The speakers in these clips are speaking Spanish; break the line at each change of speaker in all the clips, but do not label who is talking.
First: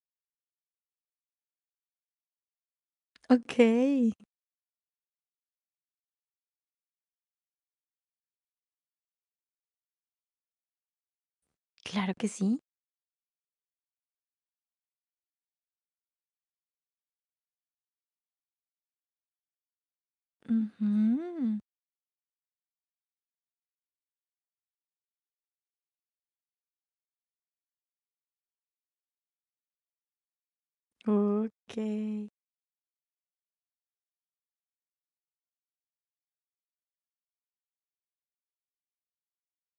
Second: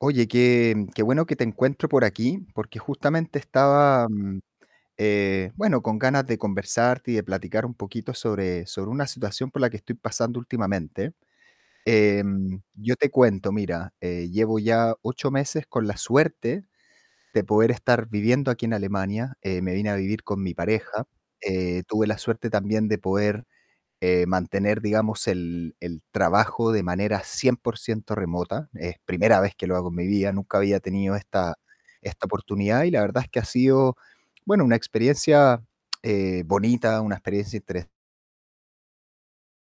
Oye, qué qué bueno que te encuentro por aquí, porque justamente estaba,
Okey.
eh, bueno, con ganas de conversar y de platicar un poquito sobre sobre una situación por la que estoy pasando últimamente.
Claro que sí.
Em, yo te cuento. Mira, eh, llevo ya 8 meses con la suerte de poder estar viviendo aquí en Alemania. Eh, me vine a vivir con mi pareja.
Ujú.
Eh, tuve la suerte también de poder, eh, mantener, digamos, el el trabajo de manera 100% remota. Es primera vez que lo hago en mi vida. Nunca había tenido esta esta
Okey.
oportunidad y la verdad es que ha sido, bueno, una experiencia, eh, bonita, una experiencia interes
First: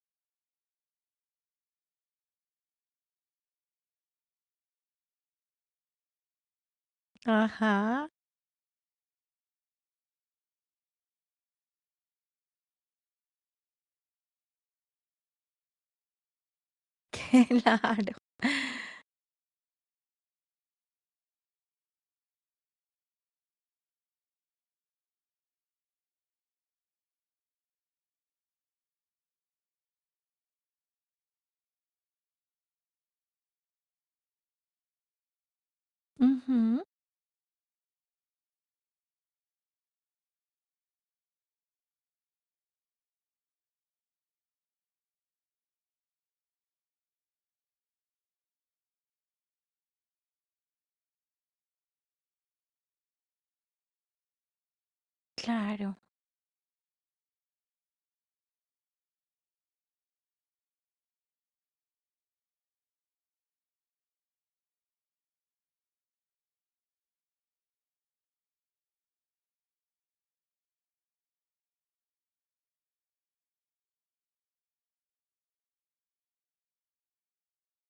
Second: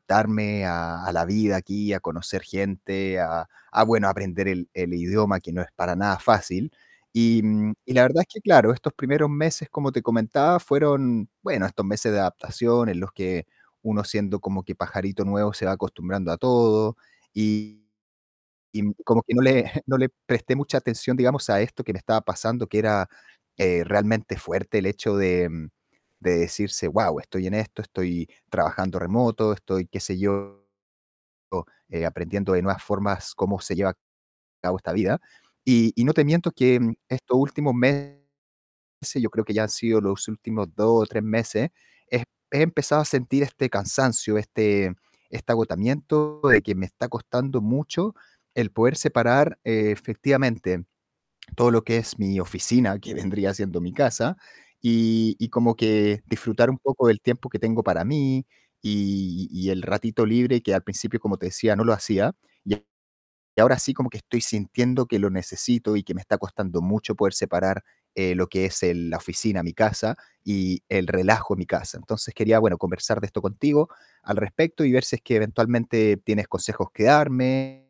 darme a a la vida aquí, a conocer gente, a a bueno, aprender el el idioma, que no es para nada fácil. Y y la
Ajá.
verdad es que claro, estos primeros meses, como te comentaba, fueron, bueno, estos meses de adaptación en los que uno siendo como que pajarito nuevo se va acostumbrando a todo y
Claro.
y como que no le no le presté mucha atención, digamos, a esto que me estaba pasando, que era, eh, realmente fuerte el hecho de de decirse: "Guau, estoy en esto, estoy trabajando remoto, estoy qué sé yo, eh, aprendiendo de nuevas formas cómo se lleva a cabo esta vida". Y y no te miento que
Ujú.
estos últimos meses, yo creo que ya han sido los últimos 2 o 3 meses, he he empezado a sentir este cansancio, este este agotamiento de que me está costando mucho el poder separar, eh, efectivamente, todo lo que es mi oficina, que vendría siendo mi casa y y como
Claro.
que disfrutar un poco del tiempo que tengo para mí y y el ratito libre que al principio, como te decía, no lo hacía. Y ahora sí como que estoy sintiendo que lo necesito y que me está costando mucho poder separar, eh, lo que es el la oficina, mi casa y el relajo, mi casa. Entonces, quería, bueno, conversar de esto contigo al respecto y ver si es que eventualmente tienes consejos que darme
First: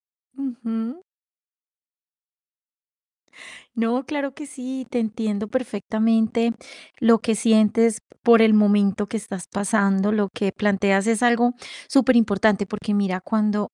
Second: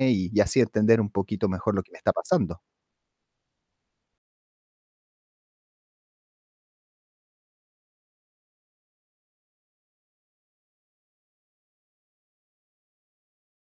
y y así entender
Ujú.
un poquito mejor lo que me está pasando.
No, claro que sí, te entiendo perfectamente lo que sientes, por el momento que estás pasando. Lo que planteas es algo superimportante, porque mira, cuando,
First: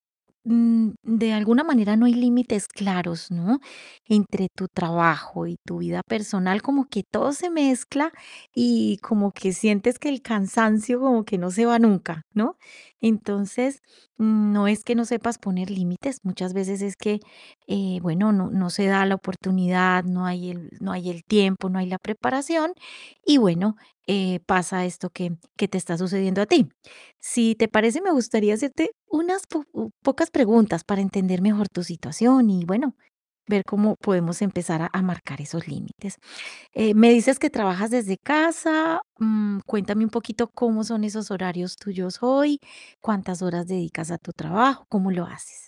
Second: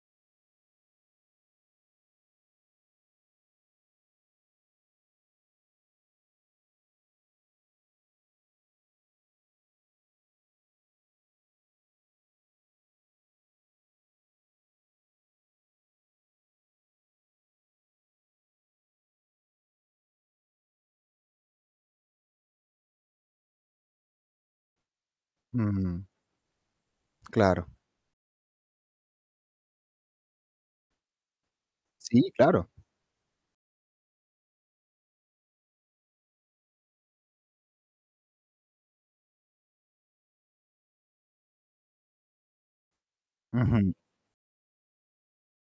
mm, de alguna manera no hay límites claros, ¿no? Entre tu trabajo y tu vida personal, como que todo se mezcla y como que sientes que el cansancio como que no se va nunca, ¿no? Entonces, mm, no es que no sepas poner límites. Muchas veces es que, eh, bueno, no no se da la oportunidad, no hay el no hay el tiempo, no hay la preparación y bueno, eh, pasa esto que que te está
Mm.
sucediendo a ti. Si
Claro.
te parece, me gustaría hacerte unas po pocas preguntas para entender mejor tu
Sí,
situación y
claro.
bueno, ver cómo podemos empezar a a marcar esos límites. Eh, me dices que trabajas desde casa. Mm, cuéntame un poquito cómo son esos horarios tuyos hoy, cuántas horas
Ujú.
dedicas a tu trabajo, ¿cómo lo haces?